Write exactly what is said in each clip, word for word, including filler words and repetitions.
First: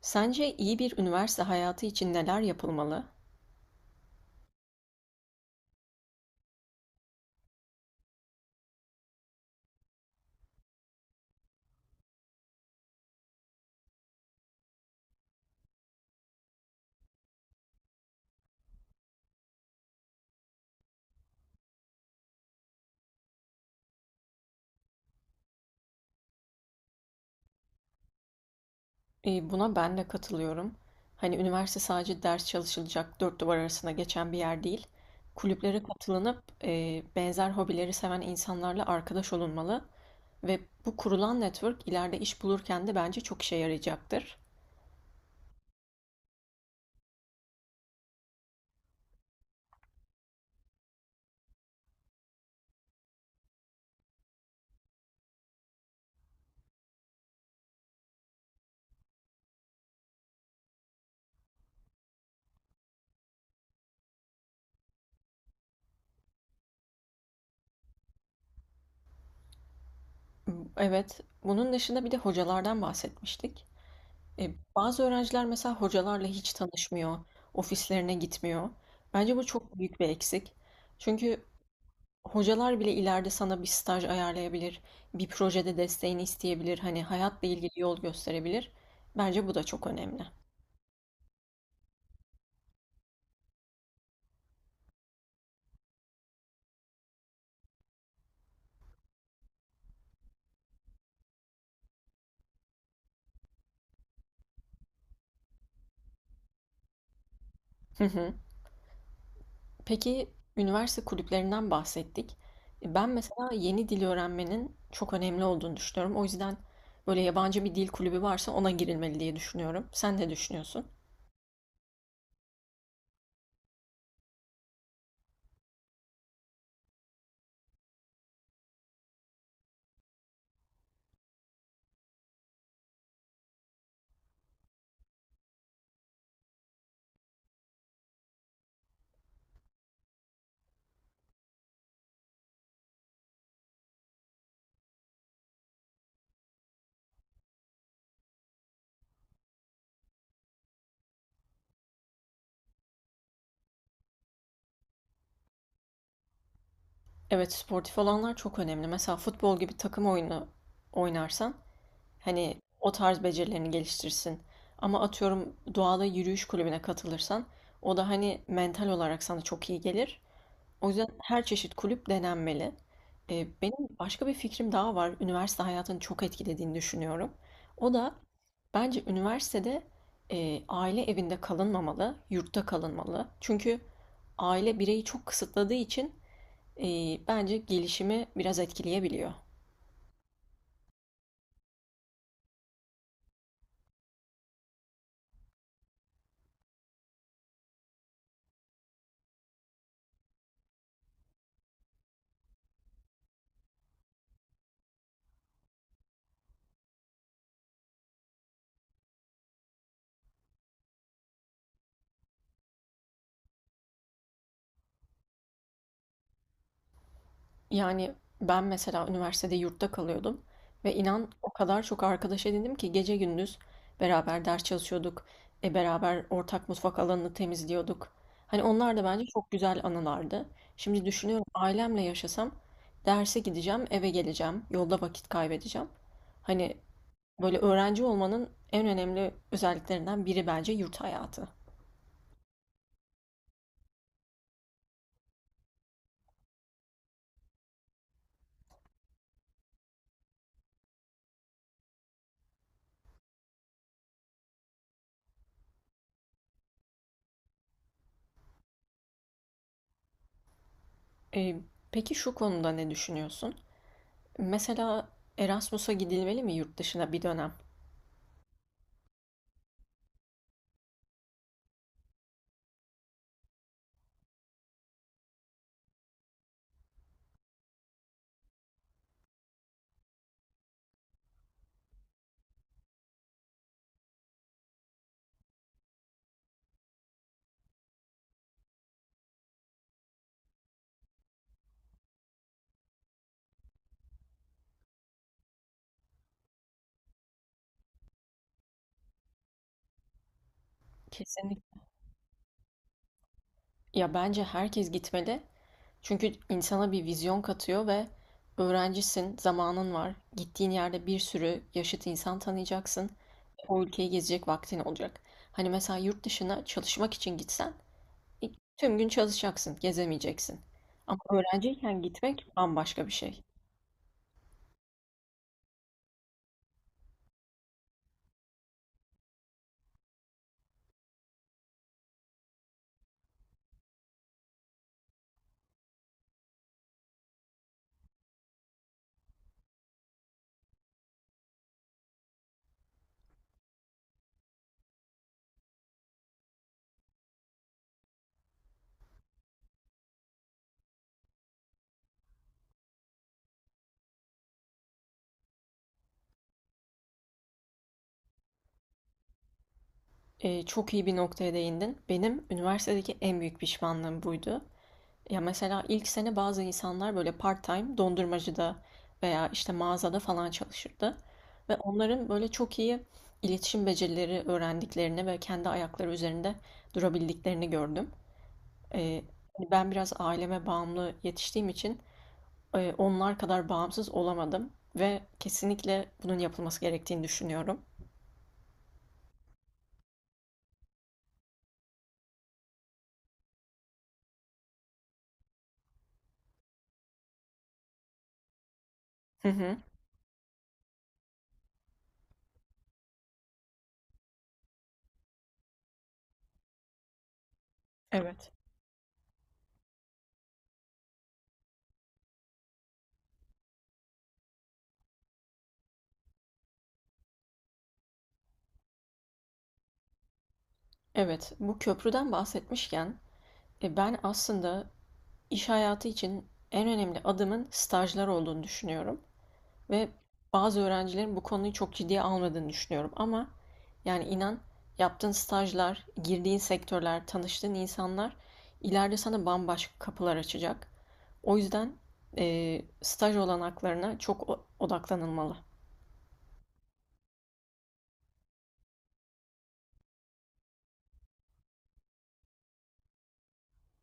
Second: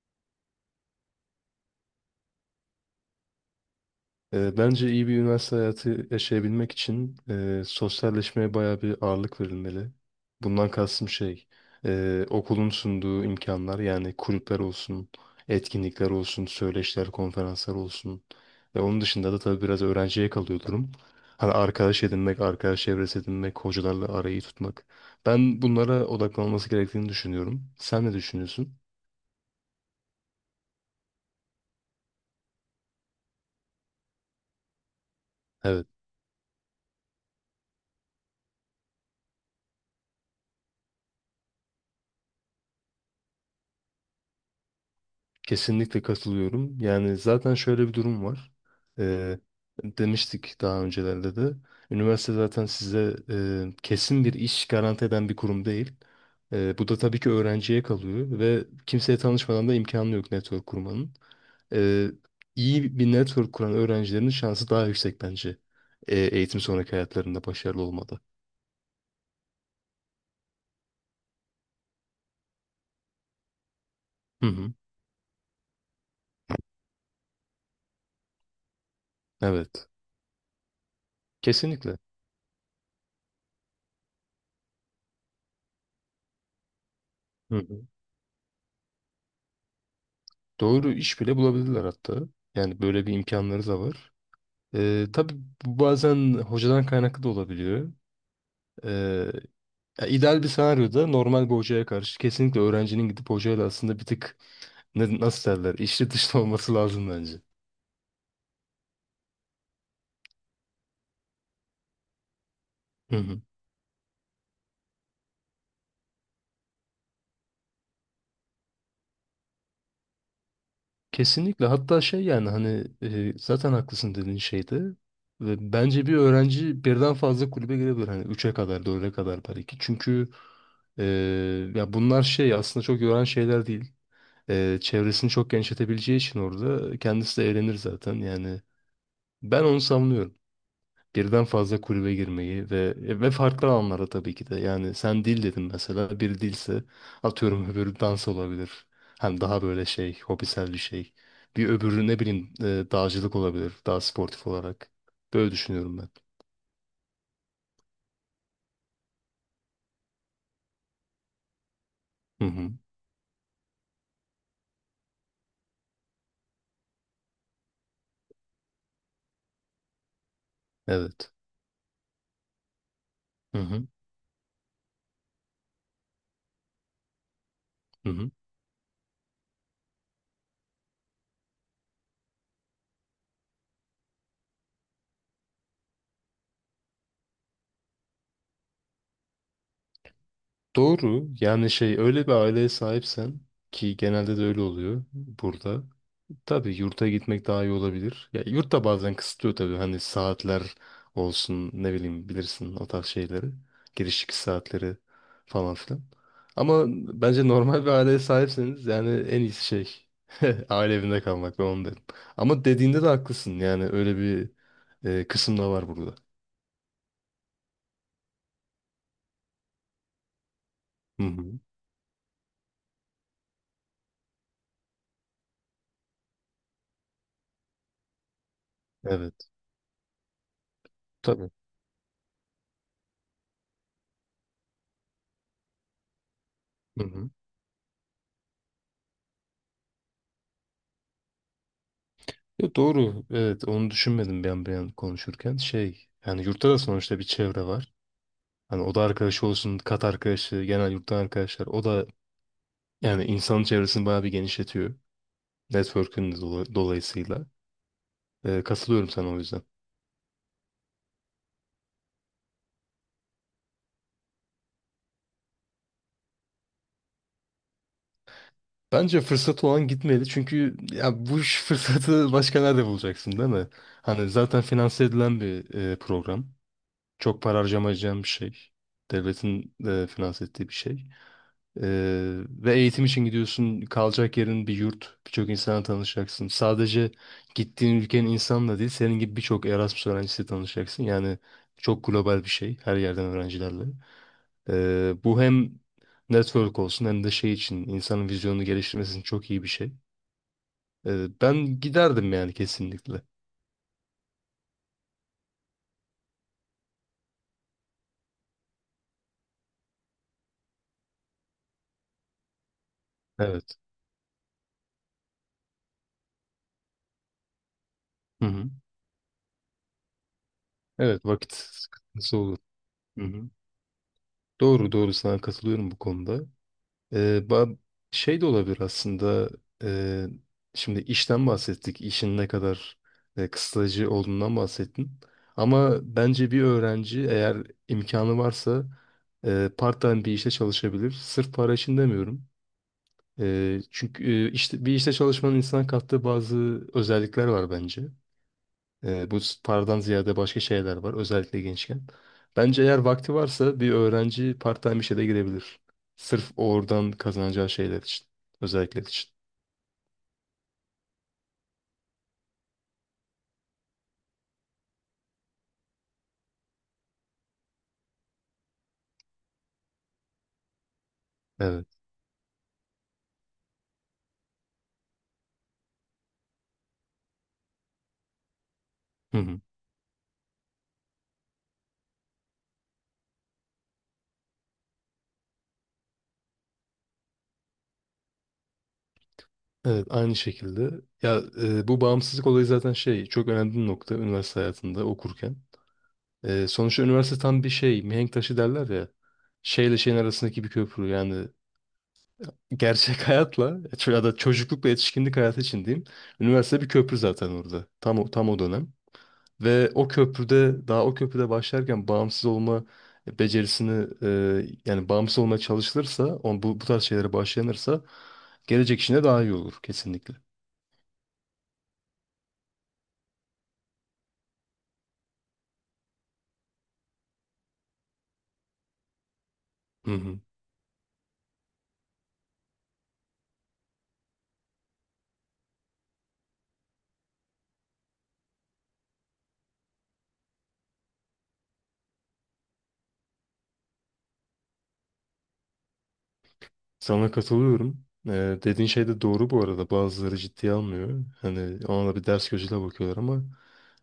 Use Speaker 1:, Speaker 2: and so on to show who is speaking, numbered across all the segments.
Speaker 1: Sence iyi bir üniversite hayatı için neler yapılmalı?
Speaker 2: Ee, bence iyi bir üniversite hayatı yaşayabilmek için e, sosyalleşmeye bayağı bir ağırlık verilmeli. Bundan kastım şey, e, okulun sunduğu imkanlar yani kulüpler olsun, etkinlikler olsun, söyleşiler, konferanslar olsun. Ve onun dışında da tabii biraz öğrenciye kalıyor durum. Hani arkadaş edinmek, arkadaş çevresi edinmek, hocalarla arayı tutmak. Ben bunlara odaklanması gerektiğini düşünüyorum. Sen ne düşünüyorsun?
Speaker 1: Eee, buna ben de katılıyorum. Hani üniversite sadece ders çalışılacak dört duvar arasında geçen bir yer değil. Kulüplere katılınıp eee, benzer hobileri seven insanlarla arkadaş olunmalı ve bu kurulan network ileride iş bulurken de bence çok işe yarayacaktır.
Speaker 2: Kesinlikle katılıyorum. Yani zaten şöyle bir durum var. Ee, demiştik daha öncelerde de. Üniversite zaten size e, kesin bir iş garanti eden bir kurum değil. Ee, bu da tabii ki öğrenciye kalıyor ve kimseye tanışmadan da imkanı yok network kurmanın. Ee, iyi bir network kuran öğrencilerin şansı daha yüksek bence. Ee, eğitim sonraki hayatlarında başarılı olmada.
Speaker 1: Evet, bunun dışında bir de hocalardan bahsetmiştik.
Speaker 2: Hı
Speaker 1: E,
Speaker 2: hı.
Speaker 1: bazı öğrenciler mesela hocalarla hiç tanışmıyor, ofislerine gitmiyor. Bence bu çok
Speaker 2: Evet.
Speaker 1: büyük bir eksik. Çünkü
Speaker 2: Kesinlikle.
Speaker 1: hocalar bile ileride sana bir staj ayarlayabilir, bir projede desteğini isteyebilir, hani hayatla
Speaker 2: Hı
Speaker 1: ilgili
Speaker 2: hı.
Speaker 1: yol gösterebilir. Bence bu da çok önemli.
Speaker 2: Doğru iş bile bulabilirler hatta. Yani böyle bir imkanları da var. Ee, tabii bu bazen hocadan kaynaklı da olabiliyor. Ee, ya ideal bir senaryoda normal bir hocaya karşı kesinlikle öğrencinin gidip hocayla aslında bir tık ne- nasıl derler içli dışlı olması lazım bence.
Speaker 1: Hı hı. Peki, üniversite kulüplerinden bahsettik. Ben
Speaker 2: Hı hı.
Speaker 1: mesela yeni dil öğrenmenin çok önemli olduğunu düşünüyorum. O yüzden böyle yabancı bir dil kulübü varsa ona girilmeli diye düşünüyorum. Sen ne düşünüyorsun?
Speaker 2: Kesinlikle hatta şey yani hani e, zaten haklısın dediğin şeyde ve bence bir öğrenci birden fazla kulübe girebilir hani üç'e kadar dörd'e kadar belki çünkü e, ya bunlar şey aslında çok yoran şeyler değil. E, çevresini çok genişletebileceği için orada kendisi de eğlenir zaten yani ben onu savunuyorum. Birden fazla kulübe girmeyi ve ve farklı alanlara tabii ki de. Yani sen dil dedin mesela. Bir dilse atıyorum öbürü dans olabilir. Hani daha böyle şey, hobisel bir şey. Bir öbürü ne bileyim e, dağcılık olabilir. Daha sportif olarak. Böyle düşünüyorum ben.
Speaker 1: Evet, sportif olanlar çok önemli. Mesela futbol gibi takım oyunu oynarsan
Speaker 2: Hı
Speaker 1: hani
Speaker 2: hı.
Speaker 1: o tarz becerilerini geliştirsin. Ama atıyorum doğada yürüyüş kulübüne katılırsan o da hani mental olarak sana çok iyi gelir. O yüzden
Speaker 2: Evet.
Speaker 1: her çeşit kulüp denenmeli. Ee,
Speaker 2: Hı hı.
Speaker 1: benim başka bir fikrim daha var. Üniversite hayatını çok etkilediğini düşünüyorum. O
Speaker 2: Hı
Speaker 1: da
Speaker 2: hı.
Speaker 1: bence üniversitede e, aile evinde kalınmamalı, yurtta kalınmalı. Çünkü aile bireyi çok kısıtladığı için e, bence gelişimi biraz etkileyebiliyor.
Speaker 2: Doğru. Yani şey öyle bir aileye sahipsen ki genelde de öyle oluyor burada. Tabii yurta gitmek daha iyi olabilir. Ya yurt da bazen kısıtlıyor tabii. Hani saatler olsun ne bileyim bilirsin o tarz şeyleri. Giriş çıkış saatleri falan filan. Ama bence normal bir aileye sahipseniz yani en iyisi şey aile evinde kalmak ben onu derim. Ama dediğinde de haklısın yani öyle bir e, kısım da var burada.
Speaker 1: Yani, ben mesela üniversitede yurtta kalıyordum ve
Speaker 2: Hı
Speaker 1: inan o
Speaker 2: hı.
Speaker 1: kadar çok arkadaş edindim ki gece gündüz beraber ders çalışıyorduk, e, beraber ortak mutfak alanını temizliyorduk. Hani onlar da bence
Speaker 2: Evet
Speaker 1: çok güzel anılardı. Şimdi düşünüyorum
Speaker 2: tabii.
Speaker 1: ailemle yaşasam derse gideceğim, eve geleceğim, yolda vakit kaybedeceğim. Hani
Speaker 2: Hı hı.
Speaker 1: böyle öğrenci olmanın en önemli özelliklerinden biri bence yurt hayatı.
Speaker 2: Ya doğru evet onu düşünmedim ben bir an konuşurken şey yani yurtta da sonuçta bir çevre var. Hani oda arkadaşı olsun, kat arkadaşı, genel yurttan arkadaşlar. O da yani insanın çevresini bayağı bir genişletiyor. Network'ün de dola- dolayısıyla. Ee, katılıyorum sana o yüzden.
Speaker 1: E, peki şu konuda ne düşünüyorsun? Mesela Erasmus'a gidilmeli mi yurt dışına bir dönem?
Speaker 2: Bence fırsatı olan gitmeli. Çünkü ya bu iş fırsatı başka nerede bulacaksın değil mi? Hani zaten finanse edilen bir e, program. Çok para harcamayacağın bir şey. Devletin de finanse ettiği bir şey. Ee, ve eğitim için gidiyorsun. Kalacak yerin bir yurt. Birçok insana tanışacaksın. Sadece gittiğin ülkenin insanla değil, senin gibi birçok Erasmus öğrencisiyle tanışacaksın. Yani çok global bir şey. Her yerden öğrencilerle. Ee, bu hem network olsun hem de şey için insanın vizyonunu geliştirmesi için çok iyi bir şey. Ee,
Speaker 1: Kesinlikle.
Speaker 2: ben giderdim yani kesinlikle.
Speaker 1: Ya bence herkes gitmeli. Çünkü insana bir vizyon katıyor ve öğrencisin, zamanın var. Gittiğin yerde bir sürü yaşıt insan tanıyacaksın.
Speaker 2: Evet.
Speaker 1: O ülkeyi gezecek vaktin olacak. Hani mesela yurt dışına çalışmak için gitsen e,
Speaker 2: Hı hı.
Speaker 1: tüm gün çalışacaksın, gezemeyeceksin. Ama
Speaker 2: Evet vakit
Speaker 1: öğrenciyken
Speaker 2: sıkıntısı
Speaker 1: gitmek
Speaker 2: olur.
Speaker 1: bambaşka bir
Speaker 2: Hı
Speaker 1: şey.
Speaker 2: hı. Doğru doğru sana katılıyorum bu konuda. Ee, ba- şey de olabilir aslında. e, Şimdi işten bahsettik. İşin ne kadar e, kısıtlayıcı olduğundan bahsettin. Ama bence bir öğrenci eğer imkanı varsa e, part-time bir işte çalışabilir. Sırf para için demiyorum. E, çünkü e, işte bir işte çalışmanın insana kattığı bazı özellikler var bence. Ee, bu paradan ziyade başka şeyler var özellikle gençken. Bence eğer vakti varsa bir öğrenci part-time işe de girebilir. Sırf oradan kazanacağı şeyler için. Özellikler için.
Speaker 1: E, çok iyi bir noktaya değindin. Benim üniversitedeki en büyük pişmanlığım buydu. Ya mesela ilk sene bazı insanlar böyle part-time dondurmacıda veya işte mağazada falan çalışırdı. Ve
Speaker 2: Evet.
Speaker 1: onların böyle çok iyi iletişim becerileri öğrendiklerini ve kendi ayakları üzerinde durabildiklerini gördüm. Ee,
Speaker 2: Hı hı.
Speaker 1: Hani ben biraz aileme bağımlı yetiştiğim için e, onlar kadar bağımsız olamadım ve kesinlikle bunun yapılması gerektiğini düşünüyorum.
Speaker 2: Evet aynı şekilde. Ya e, bu bağımsızlık olayı zaten şey çok önemli bir nokta üniversite hayatında okurken. E, sonuçta üniversite tam bir şey mihenk taşı derler ya.
Speaker 1: Hı hı.
Speaker 2: Şeyle şeyin arasındaki bir köprü yani gerçek hayatla ya da çocuklukla yetişkinlik hayatı için diyeyim. Üniversite bir köprü zaten orada. Tam o, tam
Speaker 1: Evet.
Speaker 2: o dönem. Ve o köprüde daha o köprüde başlarken bağımsız olma becerisini e, yani bağımsız olmaya çalışılırsa on, bu, bu tarz şeylere başlanırsa gelecek işine daha iyi olur kesinlikle.
Speaker 1: Evet, bu köprüden bahsetmişken e, ben aslında İş hayatı için en önemli adımın stajlar olduğunu düşünüyorum ve
Speaker 2: Hı hı.
Speaker 1: bazı öğrencilerin bu konuyu çok ciddiye almadığını düşünüyorum ama yani inan yaptığın stajlar, girdiğin sektörler, tanıştığın insanlar ileride sana bambaşka kapılar açacak. O yüzden eee, staj olanaklarına çok odaklanılmalı.
Speaker 2: Sana katılıyorum. E, dediğin şey de doğru bu arada. Bazıları ciddiye almıyor. Hani ona da bir ders gözüyle bakıyorlar ama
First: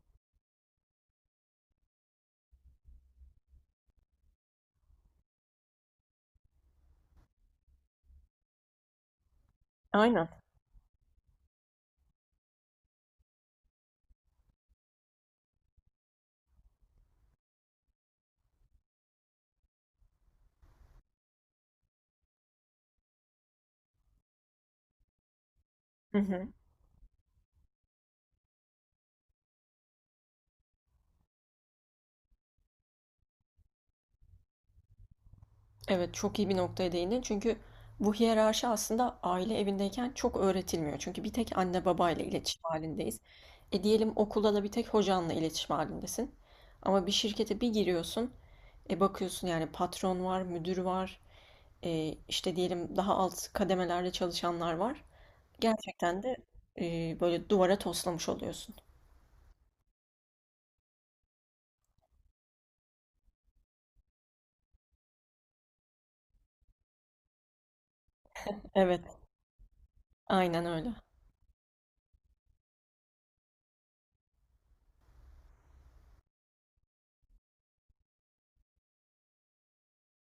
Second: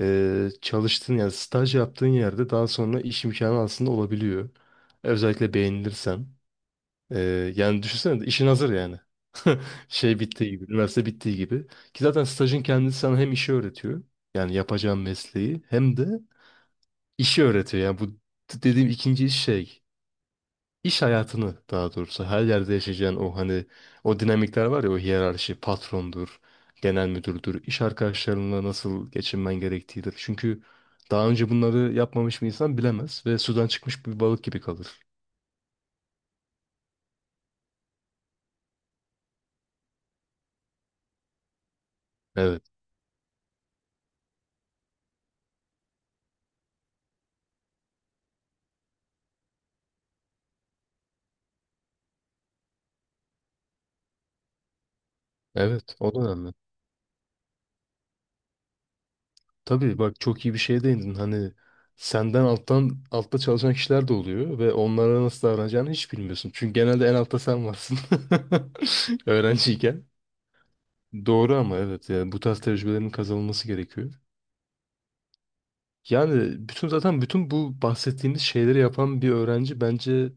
Speaker 2: e, çalıştığın yani staj yaptığın yerde daha sonra iş imkanı aslında olabiliyor. Özellikle beğenilirsen. E, yani düşünsene de işin hazır yani. Şey
Speaker 1: Aynen.
Speaker 2: bittiği gibi, üniversite bittiği gibi. Ki zaten stajın kendisi sana hem işi öğretiyor. Yani yapacağın mesleği hem de işi öğretiyor. Yani bu d- dediğim ikinci iş şey. İş hayatını daha doğrusu her yerde yaşayacağın o hani o dinamikler var ya o hiyerarşi
Speaker 1: Hı
Speaker 2: patrondur,
Speaker 1: hı.
Speaker 2: genel müdürdür, iş arkadaşlarınla nasıl geçinmen gerektiğidir. Çünkü daha önce bunları yapmamış bir insan bilemez ve sudan çıkmış bir balık gibi kalır.
Speaker 1: Evet, çok iyi bir noktaya değindin. Çünkü bu hiyerarşi aslında aile evindeyken çok öğretilmiyor. Çünkü bir tek anne babayla iletişim
Speaker 2: Evet,
Speaker 1: halindeyiz. E diyelim okulda da bir tek hocanla iletişim halindesin. Ama bir şirkete bir giriyorsun, e bakıyorsun yani patron var, müdür var, e işte diyelim daha alt kademelerde çalışanlar var.
Speaker 2: evet o da
Speaker 1: Gerçekten de
Speaker 2: önemli.
Speaker 1: e, böyle duvara toslamış oluyorsun.
Speaker 2: Tabii bak çok iyi bir şeye değindin. Hani senden alttan altta çalışan kişiler de oluyor ve onlara nasıl davranacağını hiç bilmiyorsun. Çünkü genelde en altta sen varsın.
Speaker 1: Evet,
Speaker 2: Öğrenciyken.
Speaker 1: aynen öyle.
Speaker 2: Doğru ama evet yani bu tarz tecrübelerin kazanılması gerekiyor. Yani bütün zaten bütün bu bahsettiğimiz şeyleri yapan bir öğrenci bence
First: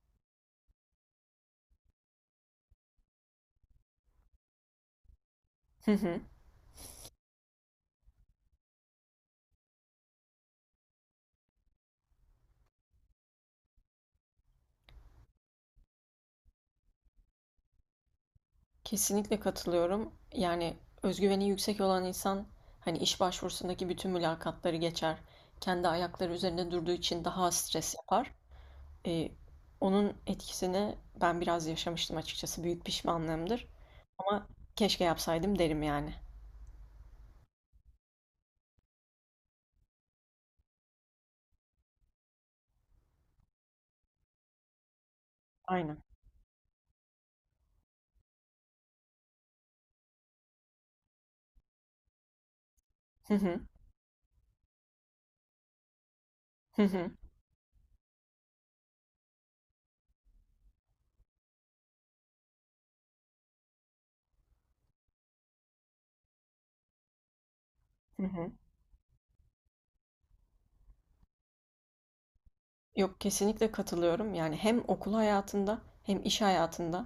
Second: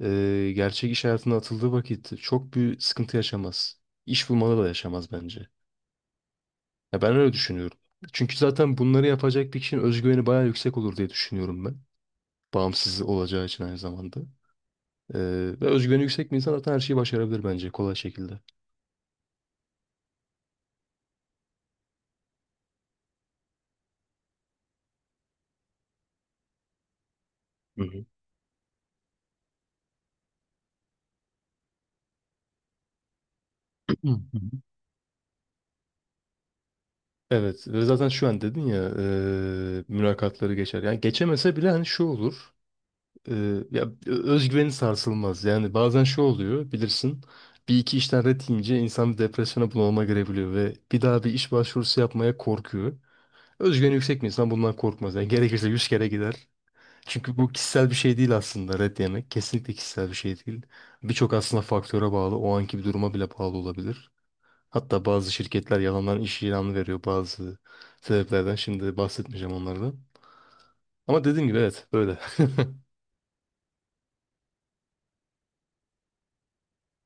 Speaker 2: e, gerçek iş hayatına atıldığı vakit çok büyük sıkıntı yaşamaz. İş bulmada da yaşamaz bence. Ya ben öyle düşünüyorum. Çünkü zaten bunları yapacak bir kişinin özgüveni bayağı yüksek olur diye düşünüyorum ben. Bağımsız olacağı için aynı zamanda. Ee, ve özgüveni yüksek bir insan zaten her şeyi başarabilir bence kolay şekilde.
Speaker 1: Kesinlikle katılıyorum. Yani özgüveni yüksek olan insan hani iş başvurusundaki bütün mülakatları geçer. Kendi ayakları üzerinde durduğu için daha az
Speaker 2: Hı
Speaker 1: stres
Speaker 2: hı.
Speaker 1: yapar. Ee, Onun etkisini ben biraz yaşamıştım açıkçası. Büyük pişmanlığımdır. Ama keşke yapsaydım derim yani.
Speaker 2: Evet ve zaten şu an dedin ya eee, mülakatları geçer. Yani geçemese bile hani şu olur. Eee, ya özgüveni sarsılmaz. Yani
Speaker 1: Aynen.
Speaker 2: bazen şu oluyor bilirsin. Bir iki işten ret yiyince insan bir depresyona bunalıma girebiliyor ve bir daha bir iş başvurusu yapmaya korkuyor.
Speaker 1: Hı hı.
Speaker 2: Özgüveni yüksek bir insan bundan korkmaz. Yani gerekirse yüz kere gider.
Speaker 1: Hı hı.
Speaker 2: Çünkü bu kişisel bir şey değil aslında red yemek. Kesinlikle kişisel bir şey değil. Birçok aslında faktöre bağlı. O anki bir duruma bile bağlı olabilir. Hatta bazı şirketler yalandan iş ilanı veriyor bazı
Speaker 1: Hı hı.
Speaker 2: sebeplerden. Şimdi bahsetmeyeceğim onlardan. Ama dediğim gibi evet böyle.
Speaker 1: Yok, kesinlikle katılıyorum. Yani hem okul hayatında hem iş hayatında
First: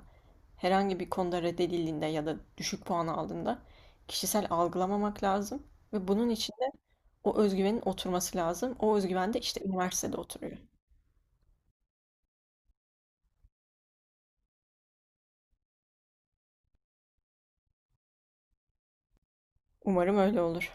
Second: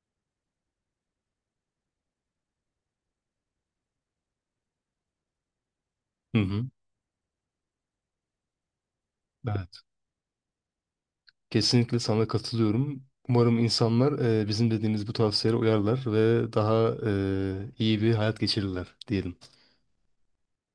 Speaker 1: herhangi bir konuda reddedildiğinde ya da düşük puan aldığında kişisel algılamamak lazım ve bunun
Speaker 2: Hı
Speaker 1: için
Speaker 2: hı.
Speaker 1: de o özgüvenin oturması lazım. O özgüven de işte
Speaker 2: Evet.
Speaker 1: üniversitede oturuyor.
Speaker 2: Kesinlikle sana katılıyorum. Umarım insanlar e, bizim dediğimiz bu tavsiyelere uyarlar ve daha e, iyi bir hayat geçirirler diyelim.
Speaker 1: Umarım öyle olur.